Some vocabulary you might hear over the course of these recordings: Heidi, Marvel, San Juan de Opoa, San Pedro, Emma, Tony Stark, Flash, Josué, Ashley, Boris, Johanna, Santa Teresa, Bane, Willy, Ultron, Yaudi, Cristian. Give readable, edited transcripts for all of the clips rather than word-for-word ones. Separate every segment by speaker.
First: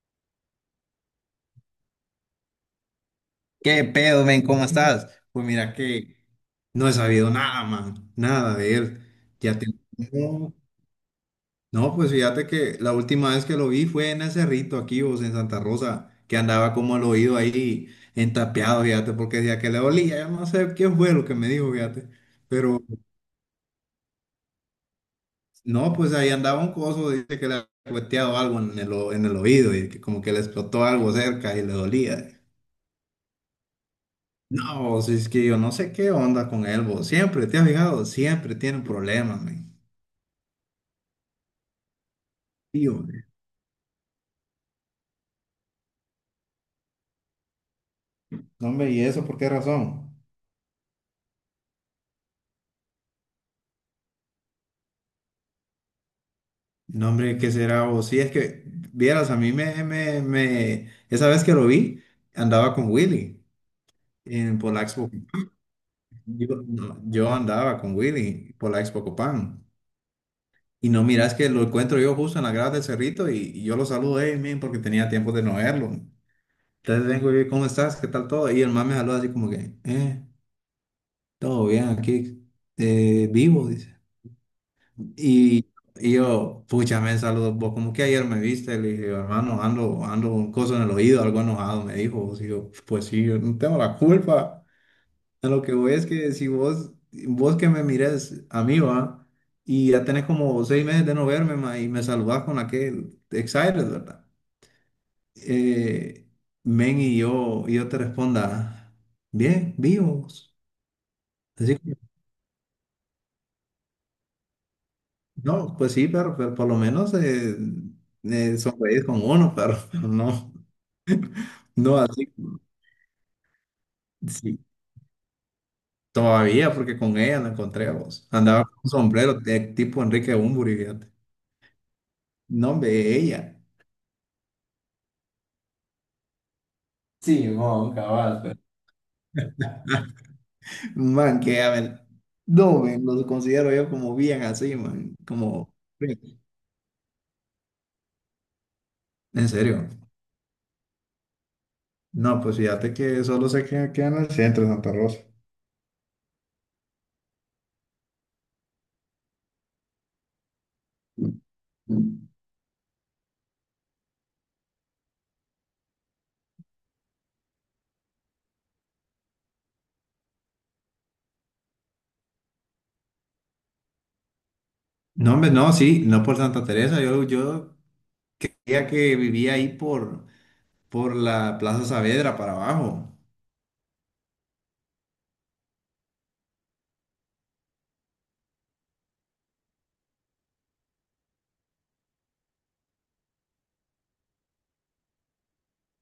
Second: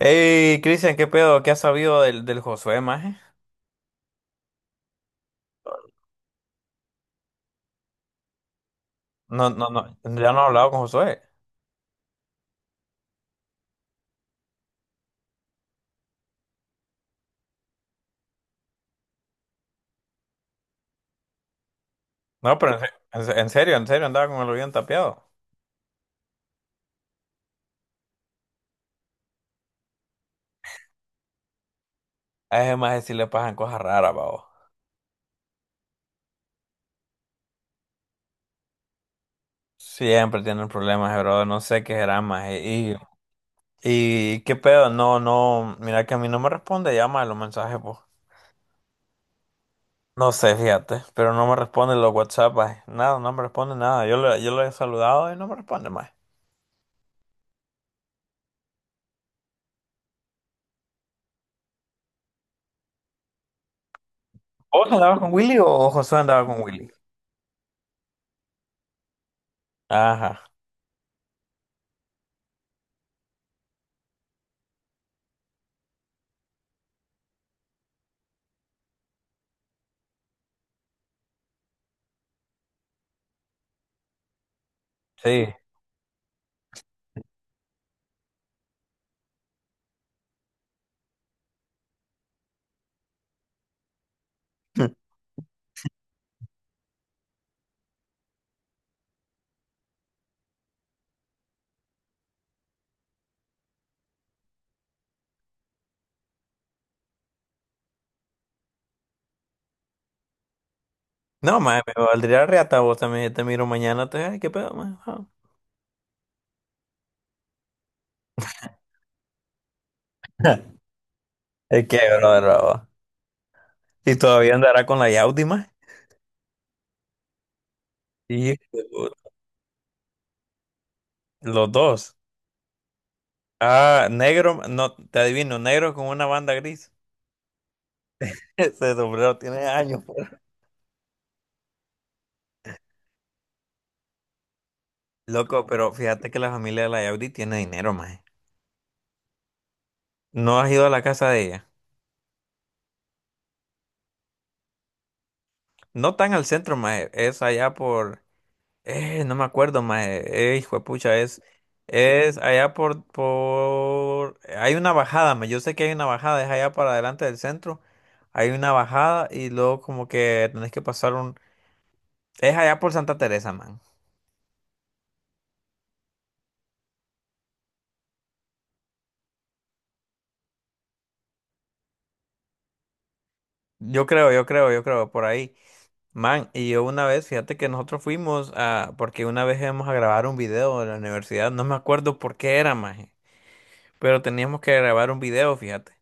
Speaker 1: Hey, Cristian, ¿qué pedo? ¿Qué has sabido del Josué, maje?
Speaker 2: ¿Qué pedo, men? ¿Cómo estás? Pues mira que no he sabido nada, man, nada de él.
Speaker 1: No,
Speaker 2: Ya te...
Speaker 1: no, no, ya no he
Speaker 2: No,
Speaker 1: hablado con Josué.
Speaker 2: no, pues fíjate que la última vez que lo vi fue en el cerrito aquí, vos, en Santa Rosa, que andaba como al oído ahí entapeado, fíjate, porque decía que le dolía, yo no sé qué fue lo que me dijo, fíjate.
Speaker 1: No, pero
Speaker 2: Pero
Speaker 1: en serio, andaba con el oído tapeado.
Speaker 2: no, pues ahí andaba un coso, dice que le había cueteado algo en el, en el oído y que como que le explotó algo cerca y le dolía.
Speaker 1: A ese maje sí le pasan cosas raras, babo.
Speaker 2: No, si es que yo no sé qué onda con él, vos. Siempre, ¿te has fijado? Siempre tiene problemas, man.
Speaker 1: Siempre tienen problemas, bro. No sé qué será, maje.
Speaker 2: Tío,
Speaker 1: Y,
Speaker 2: man.
Speaker 1: y qué pedo, no, no, mira que a mí no me responde llama a los mensajes, pues.
Speaker 2: No, hombre, ¿y eso por qué razón?
Speaker 1: No sé, fíjate, pero no me responde los WhatsApp, maje. Nada, no me responde nada. Yo le he saludado y no me responde, maje.
Speaker 2: No, hombre, ¿qué será, vos? Si es que, vieras, a mí me, me, me... esa vez que lo vi, andaba con Willy por la
Speaker 1: ¿Vos
Speaker 2: Expo.
Speaker 1: andabas con Willy o Josué andaba
Speaker 2: Yo,
Speaker 1: con Willy?
Speaker 2: no, yo andaba con Willy por la Expo Copán.
Speaker 1: Ajá,
Speaker 2: Y no miras que lo encuentro yo justo en la grada del Cerrito y yo lo saludo, hey, man, porque tenía tiempo de no verlo. Entonces vengo y, ¿cómo estás? ¿Qué tal todo? Y el man me saluda así como que. Todo bien aquí, vivo, dice.
Speaker 1: sí.
Speaker 2: Y, y yo, pucha, me saludo vos, como que ayer me viste, le dije, hermano, ando con cosas en el oído, algo enojado, me dijo. Vos, y yo, pues sí, yo no tengo la culpa. A lo que voy es que si vos que me mires a mí, va, y ya tenés como 6 meses de no verme, ma, y me saludás con aquel excited, ¿verdad? Eh, men, y yo te responda, bien, vivos.
Speaker 1: No, mae, me valdría reata vos también. Te miro mañana, te ay, qué pedo, mae. Ah.
Speaker 2: No, pues sí, pero por lo menos sonreír con uno, pero no,
Speaker 1: Es
Speaker 2: no
Speaker 1: que,
Speaker 2: así,
Speaker 1: bro. Y todavía
Speaker 2: sí,
Speaker 1: andará con la Yaudi, mae.
Speaker 2: todavía, porque con ella la encontré a vos.
Speaker 1: Y
Speaker 2: Andaba con un sombrero de tipo Enrique Bunbury, fíjate.
Speaker 1: los dos.
Speaker 2: No, hombre, ella.
Speaker 1: Ah, negro, no, te adivino, negro con una banda gris.
Speaker 2: Sí, mon, cabal, pues.
Speaker 1: Ese sombrero tiene años, po.
Speaker 2: Man, que a ver, no, men, los considero yo como bien así, man,
Speaker 1: Loco,
Speaker 2: como,
Speaker 1: pero fíjate que la familia de la Yaudi tiene dinero, mae.
Speaker 2: en serio.
Speaker 1: No has ido a la casa de ella.
Speaker 2: No, pues fíjate que solo sé que queda en el centro de Santa Rosa.
Speaker 1: No tan al centro, mae. Es allá por... no me acuerdo, mae. Hijo de pucha,
Speaker 2: No,
Speaker 1: es allá por... Hay una bajada, mae. Yo sé que hay una bajada, es allá para adelante del centro. Hay una bajada y luego como que tenés que pasar un... Es allá por Santa Teresa, man.
Speaker 2: hombre, no, sí, no por Santa Teresa, yo creía que vivía ahí por la Plaza Saavedra para abajo.
Speaker 1: Yo creo, yo creo, yo creo, por ahí. Man, y yo una vez, fíjate que nosotros fuimos a... Porque una vez íbamos a grabar un video de la universidad, no me acuerdo por qué era, mae. Pero teníamos que grabar un video, fíjate.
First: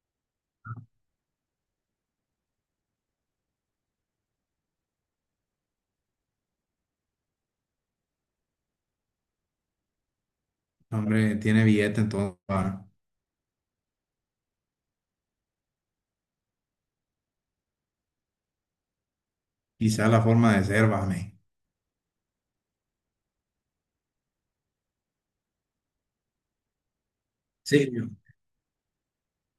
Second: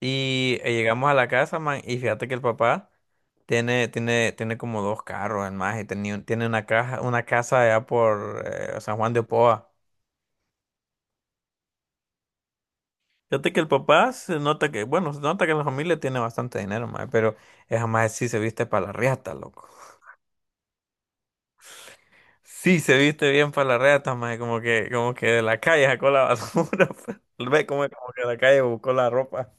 Speaker 1: Y llegamos a la casa, man, y fíjate que el papá tiene como dos carros, el más, y tiene una casa allá por San Juan de Opoa.
Speaker 2: Hombre, tiene billete entonces, va.
Speaker 1: Fíjate que el papá se nota que, bueno, se nota que la familia tiene bastante dinero, man, pero esa más sí se viste para la riata, loco.
Speaker 2: Quizá la forma de ser, vame.
Speaker 1: Sí se viste bien para la riata, man, como que de la calle sacó la basura. Ve como,
Speaker 2: Sí,
Speaker 1: como que de la calle buscó la ropa.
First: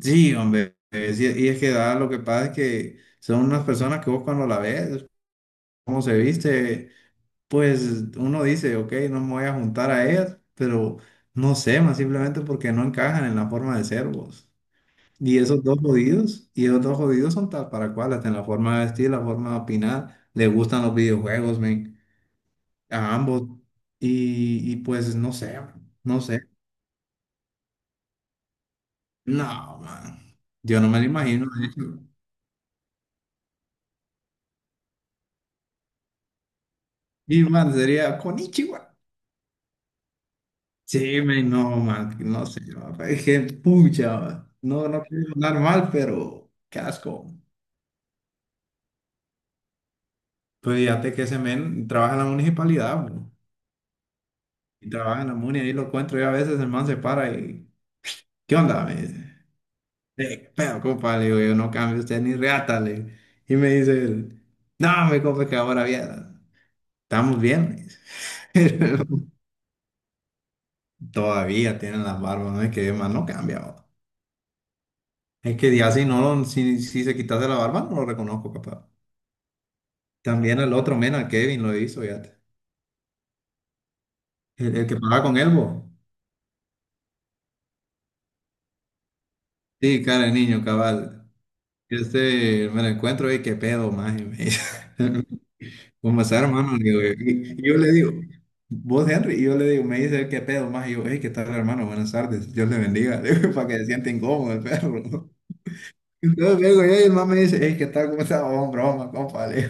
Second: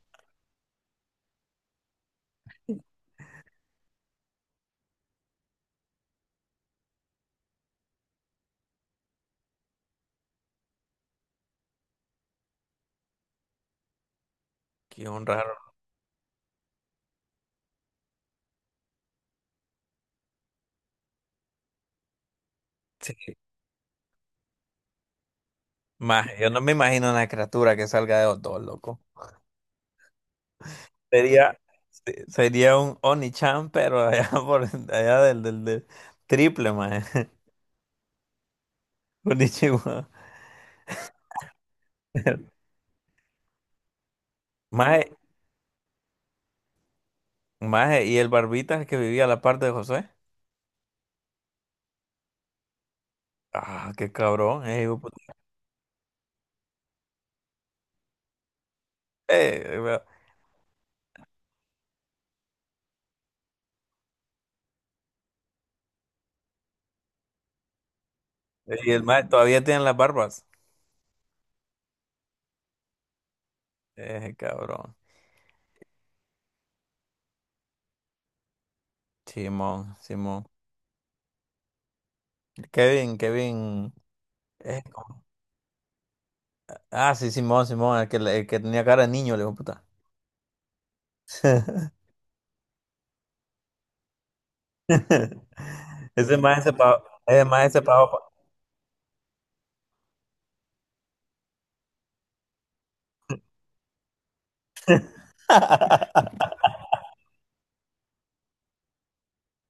Speaker 2: sí, hombre, y es que da, lo que pasa es que son unas personas que vos cuando la ves, cómo se viste, pues uno dice, ok, no me voy a juntar a ellas, pero no sé, más simplemente porque no encajan en la forma de ser, vos.
Speaker 1: Qué un
Speaker 2: Y esos
Speaker 1: raro.
Speaker 2: dos jodidos, y esos dos jodidos son tal para cual, hasta en la forma de vestir, la forma de opinar, les gustan los videojuegos, men, a
Speaker 1: Sí.
Speaker 2: ambos. Y pues no sé, man, no
Speaker 1: Maje,
Speaker 2: sé.
Speaker 1: yo no me imagino una criatura que salga de los dos, loco.
Speaker 2: No, man. Yo no me lo imagino,
Speaker 1: Sería,
Speaker 2: de hecho.
Speaker 1: sería un Onichan, pero allá por allá del triple, maje.
Speaker 2: Y man, sería Konichiwa.
Speaker 1: Konnichiwa.
Speaker 2: Sí, men, no, man, no sé, man, es que pucha, man. No, no
Speaker 1: Maje,
Speaker 2: quiero hablar mal, pero qué asco.
Speaker 1: maje, y el barbita que vivía a la parte de José.
Speaker 2: Pues fíjate que ese men trabaja en la municipalidad, man,
Speaker 1: Ah, qué cabrón,
Speaker 2: y
Speaker 1: hijo de
Speaker 2: trabaja en
Speaker 1: puta.
Speaker 2: la muni, ahí lo encuentro y a veces, el man se para y, ¿qué onda?, me dice.
Speaker 1: Vea,
Speaker 2: Pero compa, le digo, yo no cambio usted ni reata, le digo. Y me dice él, no, me compa, es que ahora bien, estamos bien, me dice.
Speaker 1: y el maje todavía tiene las barbas.
Speaker 2: Todavía tienen las barbas, no es que más no cambia, va.
Speaker 1: Cabrón.
Speaker 2: Es que ya si no, si se quitase la barba, no lo reconozco, capaz.
Speaker 1: Simón, Simón.
Speaker 2: También el otro mena, Kevin, lo hizo, ya.
Speaker 1: Kevin, Kevin.
Speaker 2: El, el que pagaba
Speaker 1: ¿Cómo?
Speaker 2: con él, bo.
Speaker 1: Ah, sí, Simón, Simón, el que, el que tenía cara de niño, le dijo puta.
Speaker 2: Sí, cara de niño, cabal. Este, me lo encuentro y qué pedo, más. ¿Cómo
Speaker 1: Ese
Speaker 2: está,
Speaker 1: maje se
Speaker 2: hermano? Le digo,
Speaker 1: pagó.
Speaker 2: yo.
Speaker 1: Ese
Speaker 2: Y
Speaker 1: maje
Speaker 2: yo
Speaker 1: se
Speaker 2: le digo,
Speaker 1: pagó.
Speaker 2: vos, Henry, y yo le digo, me dice, ¿qué pedo, más? Y yo, hey, ¿qué tal, hermano? Buenas tardes, Dios le bendiga, le digo, para que se sienta incómodo el perro. Entonces vengo yo y el man me dice, hey, ¿qué tal? ¿Cómo está? Oh, broma, compa, le digo,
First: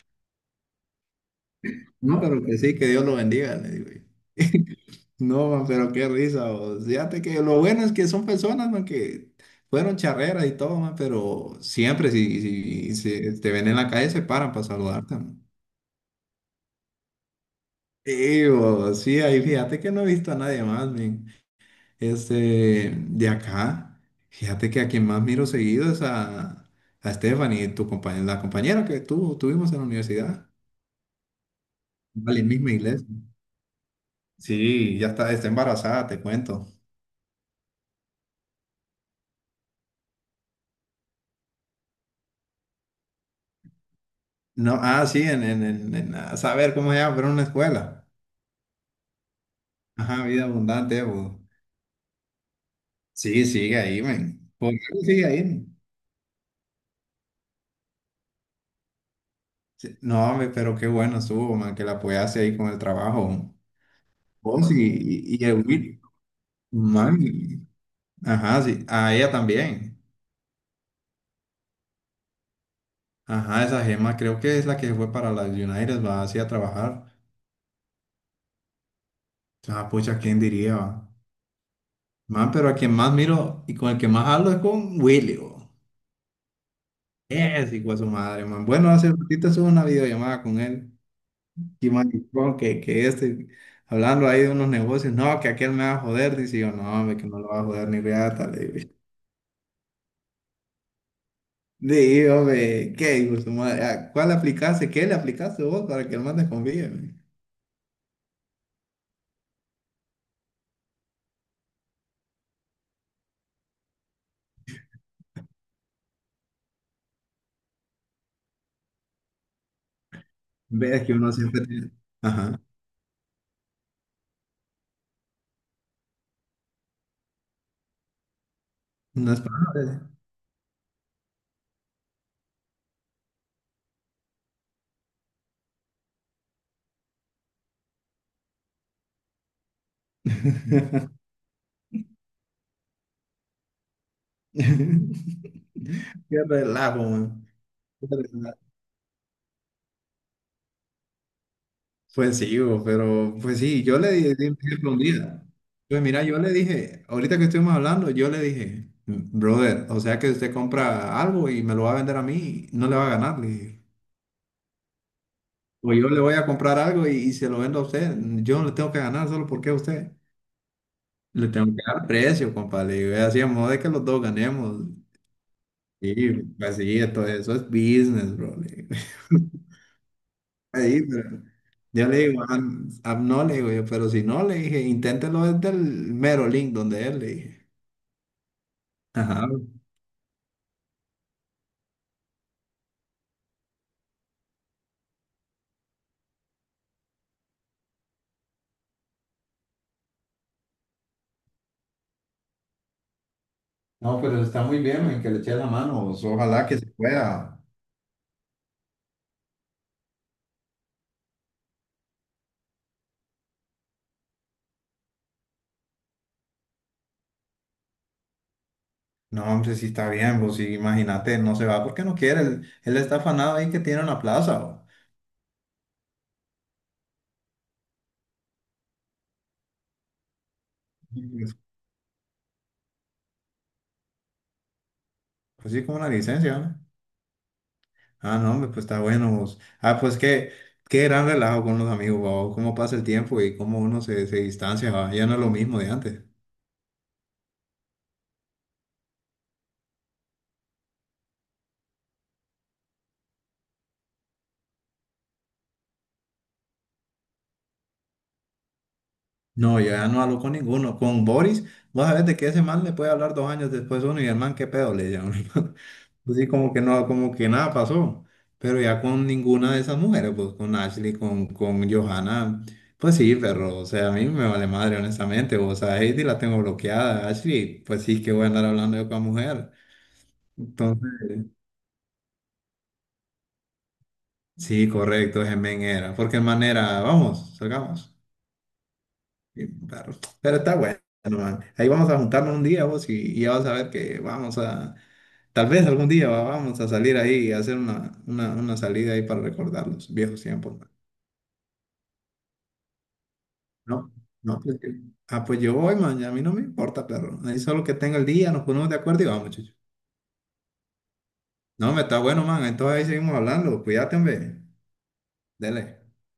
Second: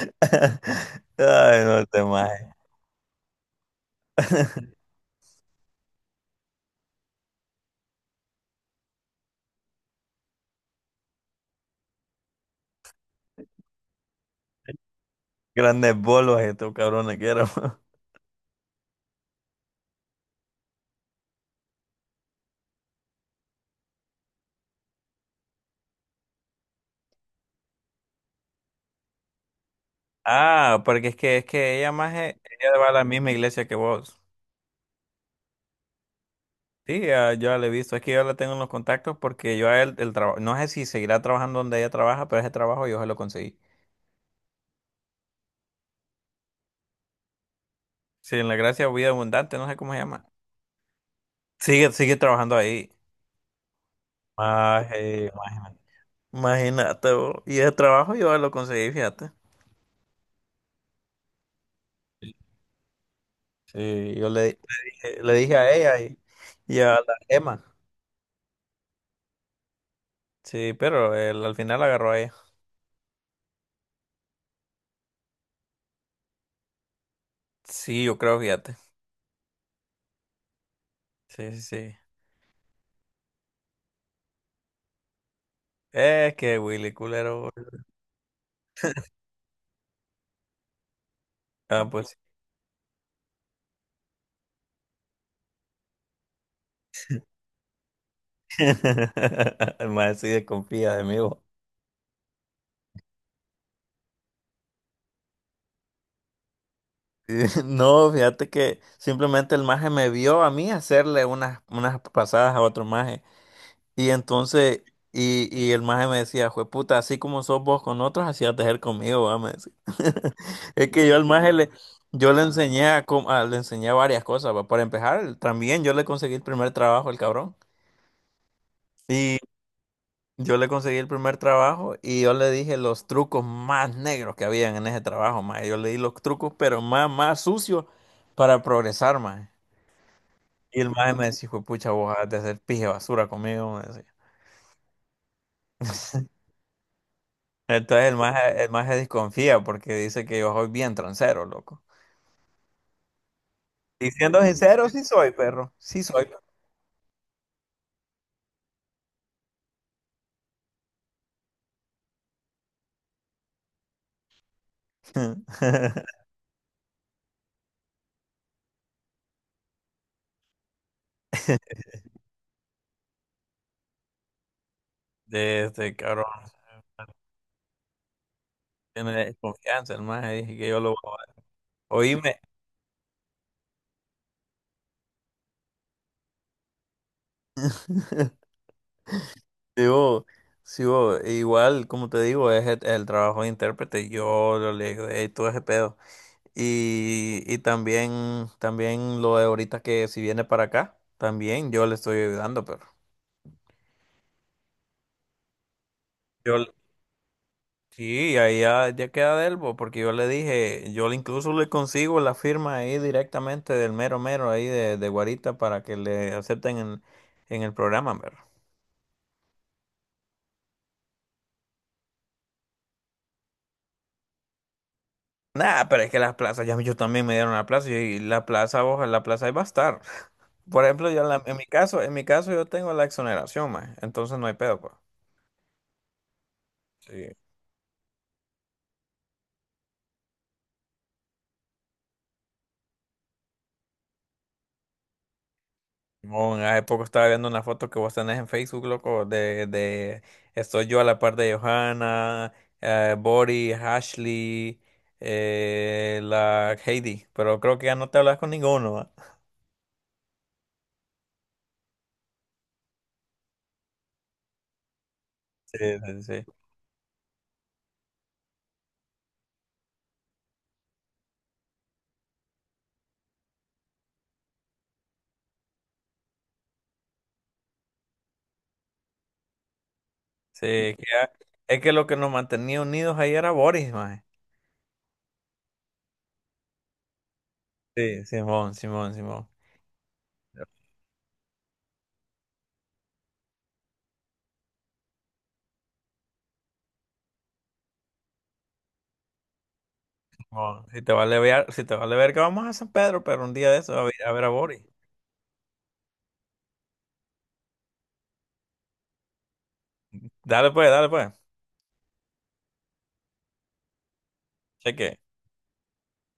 Speaker 1: Ay, no te
Speaker 2: no, pero
Speaker 1: majes.
Speaker 2: que sí, que Dios lo bendiga, le digo, yo. No, man, pero qué risa, vos. Fíjate que lo bueno es que son personas, man, que fueron charreras y todo, man, pero siempre si te ven en la calle se paran para saludarte, man.
Speaker 1: Grandes bolos estos cabrones que eran.
Speaker 2: Sí, vos, sí, ahí fíjate que no he visto a nadie más, men. Este, de acá, fíjate que a quien más miro seguido es a Stephanie, tu compañera, la compañera que tú tuvimos en la universidad.
Speaker 1: Ah, porque es que ella más
Speaker 2: Vale, misma
Speaker 1: ella va a la
Speaker 2: iglesia.
Speaker 1: misma iglesia que vos.
Speaker 2: Sí, ya está embarazada, te cuento.
Speaker 1: Sí, yo ya la he visto. Es que yo la tengo en los contactos porque yo a él el trabajo, no sé si seguirá trabajando donde ella trabaja, pero ese trabajo yo se lo conseguí.
Speaker 2: No, ah, sí, a saber cómo se llama, pero en una escuela.
Speaker 1: Sí, en la gracia vida abundante, no sé cómo se
Speaker 2: Ajá,
Speaker 1: llama.
Speaker 2: vida abundante, bo.
Speaker 1: Sigue, sigue trabajando ahí.
Speaker 2: Sí, sigue ahí, men. Por algo sigue
Speaker 1: Maje,
Speaker 2: ahí, men.
Speaker 1: imagínate, vos. Y ese trabajo yo lo conseguí, fíjate.
Speaker 2: Sí. No, hombre, pero qué bueno estuvo, man, que la apoyaste ahí con el trabajo.
Speaker 1: Sí,
Speaker 2: Vos y,
Speaker 1: le
Speaker 2: y
Speaker 1: dije
Speaker 2: el
Speaker 1: a ella
Speaker 2: Will.
Speaker 1: y a la
Speaker 2: Man,
Speaker 1: Emma.
Speaker 2: ajá, sí, a ella también.
Speaker 1: Sí, pero él al final agarró a ella.
Speaker 2: Ajá, esa gema creo que es la que fue para las United, va así a trabajar.
Speaker 1: Sí, yo creo, fíjate.
Speaker 2: Ah, pucha, ¿quién diría, va?
Speaker 1: Sí, sí, sí.
Speaker 2: Man, pero a quien más miro y con el que más hablo es con Willy, bo.
Speaker 1: Es que Willy culero.
Speaker 2: Es hijo de su madre, man. Bueno, hace ratito hizo una videollamada con él.
Speaker 1: Ah,
Speaker 2: Y
Speaker 1: pues.
Speaker 2: maricón, que este, hablando ahí de unos negocios, no, que aquel me va a joder. Dice yo, no, hombre, que no lo va a joder ni reata, le
Speaker 1: Sí.
Speaker 2: digo.
Speaker 1: El maje sí desconfía de mí, vos.
Speaker 2: Digo, hombre, ¿qué hijo de su madre? ¿A ¿Cuál le aplicaste? ¿Qué le aplicaste vos para que el man te confíe, man?
Speaker 1: No, fíjate que simplemente el maje me vio a mí hacerle unas, unas pasadas a otro maje. Y entonces, y el maje me decía, jue puta, así como sos vos con otros, así has de ser conmigo, va, me decía. Es
Speaker 2: Ves
Speaker 1: que
Speaker 2: que uno siempre tiene.
Speaker 1: yo le
Speaker 2: Ajá,
Speaker 1: enseñé a, le enseñé varias cosas, va. Para empezar, también yo le conseguí el primer trabajo al cabrón.
Speaker 2: no
Speaker 1: Y
Speaker 2: es para nada.
Speaker 1: yo le conseguí el primer trabajo y yo le dije los trucos más negros que habían en ese trabajo, mae. Yo le di los trucos, pero más, más sucios para progresar, mae. Y el maje me decía, "Hijo de pucha, vos has de hacer pije basura conmigo", me decía.
Speaker 2: Qué relajo, man.
Speaker 1: Entonces
Speaker 2: Qué relajo.
Speaker 1: el maje desconfía porque dice que yo soy bien transero, loco.
Speaker 2: Pues sí, bo, pero pues sí, yo
Speaker 1: Y
Speaker 2: le dije,
Speaker 1: siendo
Speaker 2: por
Speaker 1: sincero,
Speaker 2: ejemplo, un
Speaker 1: sí soy,
Speaker 2: día,
Speaker 1: perro.
Speaker 2: pues
Speaker 1: Sí
Speaker 2: mira,
Speaker 1: soy.
Speaker 2: yo le dije, ahorita que estuvimos hablando, yo le dije, brother, o sea que usted compra algo y me lo va a vender a mí, no le va a ganar, le dije. O yo le voy a comprar algo y se lo vendo a usted, yo no le tengo que ganar solo porque a usted. Le tengo que dar precio, compa, le digo, y así a modo de que los dos ganemos.
Speaker 1: De este
Speaker 2: Sí,
Speaker 1: cabrón.
Speaker 2: pues sí, esto, eso es business, bro, le digo.
Speaker 1: Tiene desconfianza, el maje. Dije que yo lo
Speaker 2: Ahí,
Speaker 1: voy a...
Speaker 2: pero... Yo le
Speaker 1: Oíme.
Speaker 2: digo, "Ah, ah, no", le digo yo, pero si no, le dije, inténtelo desde el mero link donde él, le dije. Ajá.
Speaker 1: Sí. Digo, sigo, igual, como te digo, es el trabajo de intérprete. Yo lo le digo, "Ey, todo ese pedo". Y también, también lo de ahorita que si viene para acá, también yo le estoy ayudando, pero
Speaker 2: No, pero está muy bien, men, que le eche la mano, vos,
Speaker 1: yo
Speaker 2: ojalá
Speaker 1: le-
Speaker 2: que se pueda.
Speaker 1: sí, ahí ya, ya queda de él, bo, porque yo le dije, incluso le consigo la firma ahí directamente del mero mero ahí de Guarita para que le acepten en el programa, pero.
Speaker 2: No, hombre, sí está bien, vos, sí, imagínate, no se va porque no quiere, él está afanado ahí que tiene una plaza, vos.
Speaker 1: Nah, pero es que las plazas, ya yo también me dieron la plaza y la plaza, ojalá, la plaza ahí va a estar. Por ejemplo,
Speaker 2: Pues,
Speaker 1: en mi caso yo tengo la exoneración, más, entonces no hay pedo, pues.
Speaker 2: pues sí, como una licencia, ¿no?
Speaker 1: Sí.
Speaker 2: Ah, no, hombre, pues está bueno, vos. Ah, pues qué, qué gran relajo con los amigos, vos, cómo pasa el tiempo y cómo uno se distancia, va. Ya no es lo mismo de antes.
Speaker 1: Simón, hace poco estaba viendo una foto que vos tenés en Facebook, loco, de estoy yo a la par de Johanna, Boris, Ashley, la Heidi, pero creo que ya no te hablas con ninguno, ¿va?
Speaker 2: No, yo ya no hablo con ninguno. Con Boris, vos sabés de que ese man le puede hablar 2 años después uno y el man, qué pedo, le llama.
Speaker 1: Sí, sí,
Speaker 2: Pues sí,
Speaker 1: sí.
Speaker 2: como que no, como que nada pasó. Pero ya con ninguna de esas mujeres, pues con Ashley, con Johanna, pues sí, perro. O sea, a mí me vale madre, honestamente. O sea, Heidi la tengo bloqueada. Ashley, pues sí, que voy a andar hablando yo con la mujer.
Speaker 1: Sí, que
Speaker 2: Entonces,
Speaker 1: ya- es que lo que nos mantenía unidos ahí era Boris, más.
Speaker 2: sí, correcto, ese men era. Porque el man era, vamos, salgamos.
Speaker 1: Sí, Simón, Simón, Simón.
Speaker 2: Sí, pero está bueno, man. Ahí vamos a juntarnos un día vos y ya vas a ver que vamos a, tal vez algún día vamos a salir ahí y hacer una salida ahí para recordar los viejos tiempos,
Speaker 1: Simón,
Speaker 2: man.
Speaker 1: si te vale ver, si te vale ver que vamos a San Pedro, pero un día de eso a
Speaker 2: No,
Speaker 1: ver a, ver a
Speaker 2: no,
Speaker 1: Boris.
Speaker 2: ah, pues yo voy, man, a mí no me importa, perro. Ahí solo que tenga el día, nos ponemos de acuerdo y vamos, chucho.
Speaker 1: Dale pues, dale pues.
Speaker 2: No, me está bueno, man, entonces ahí seguimos hablando, cuídate, hombre,
Speaker 1: Cheque.
Speaker 2: dele.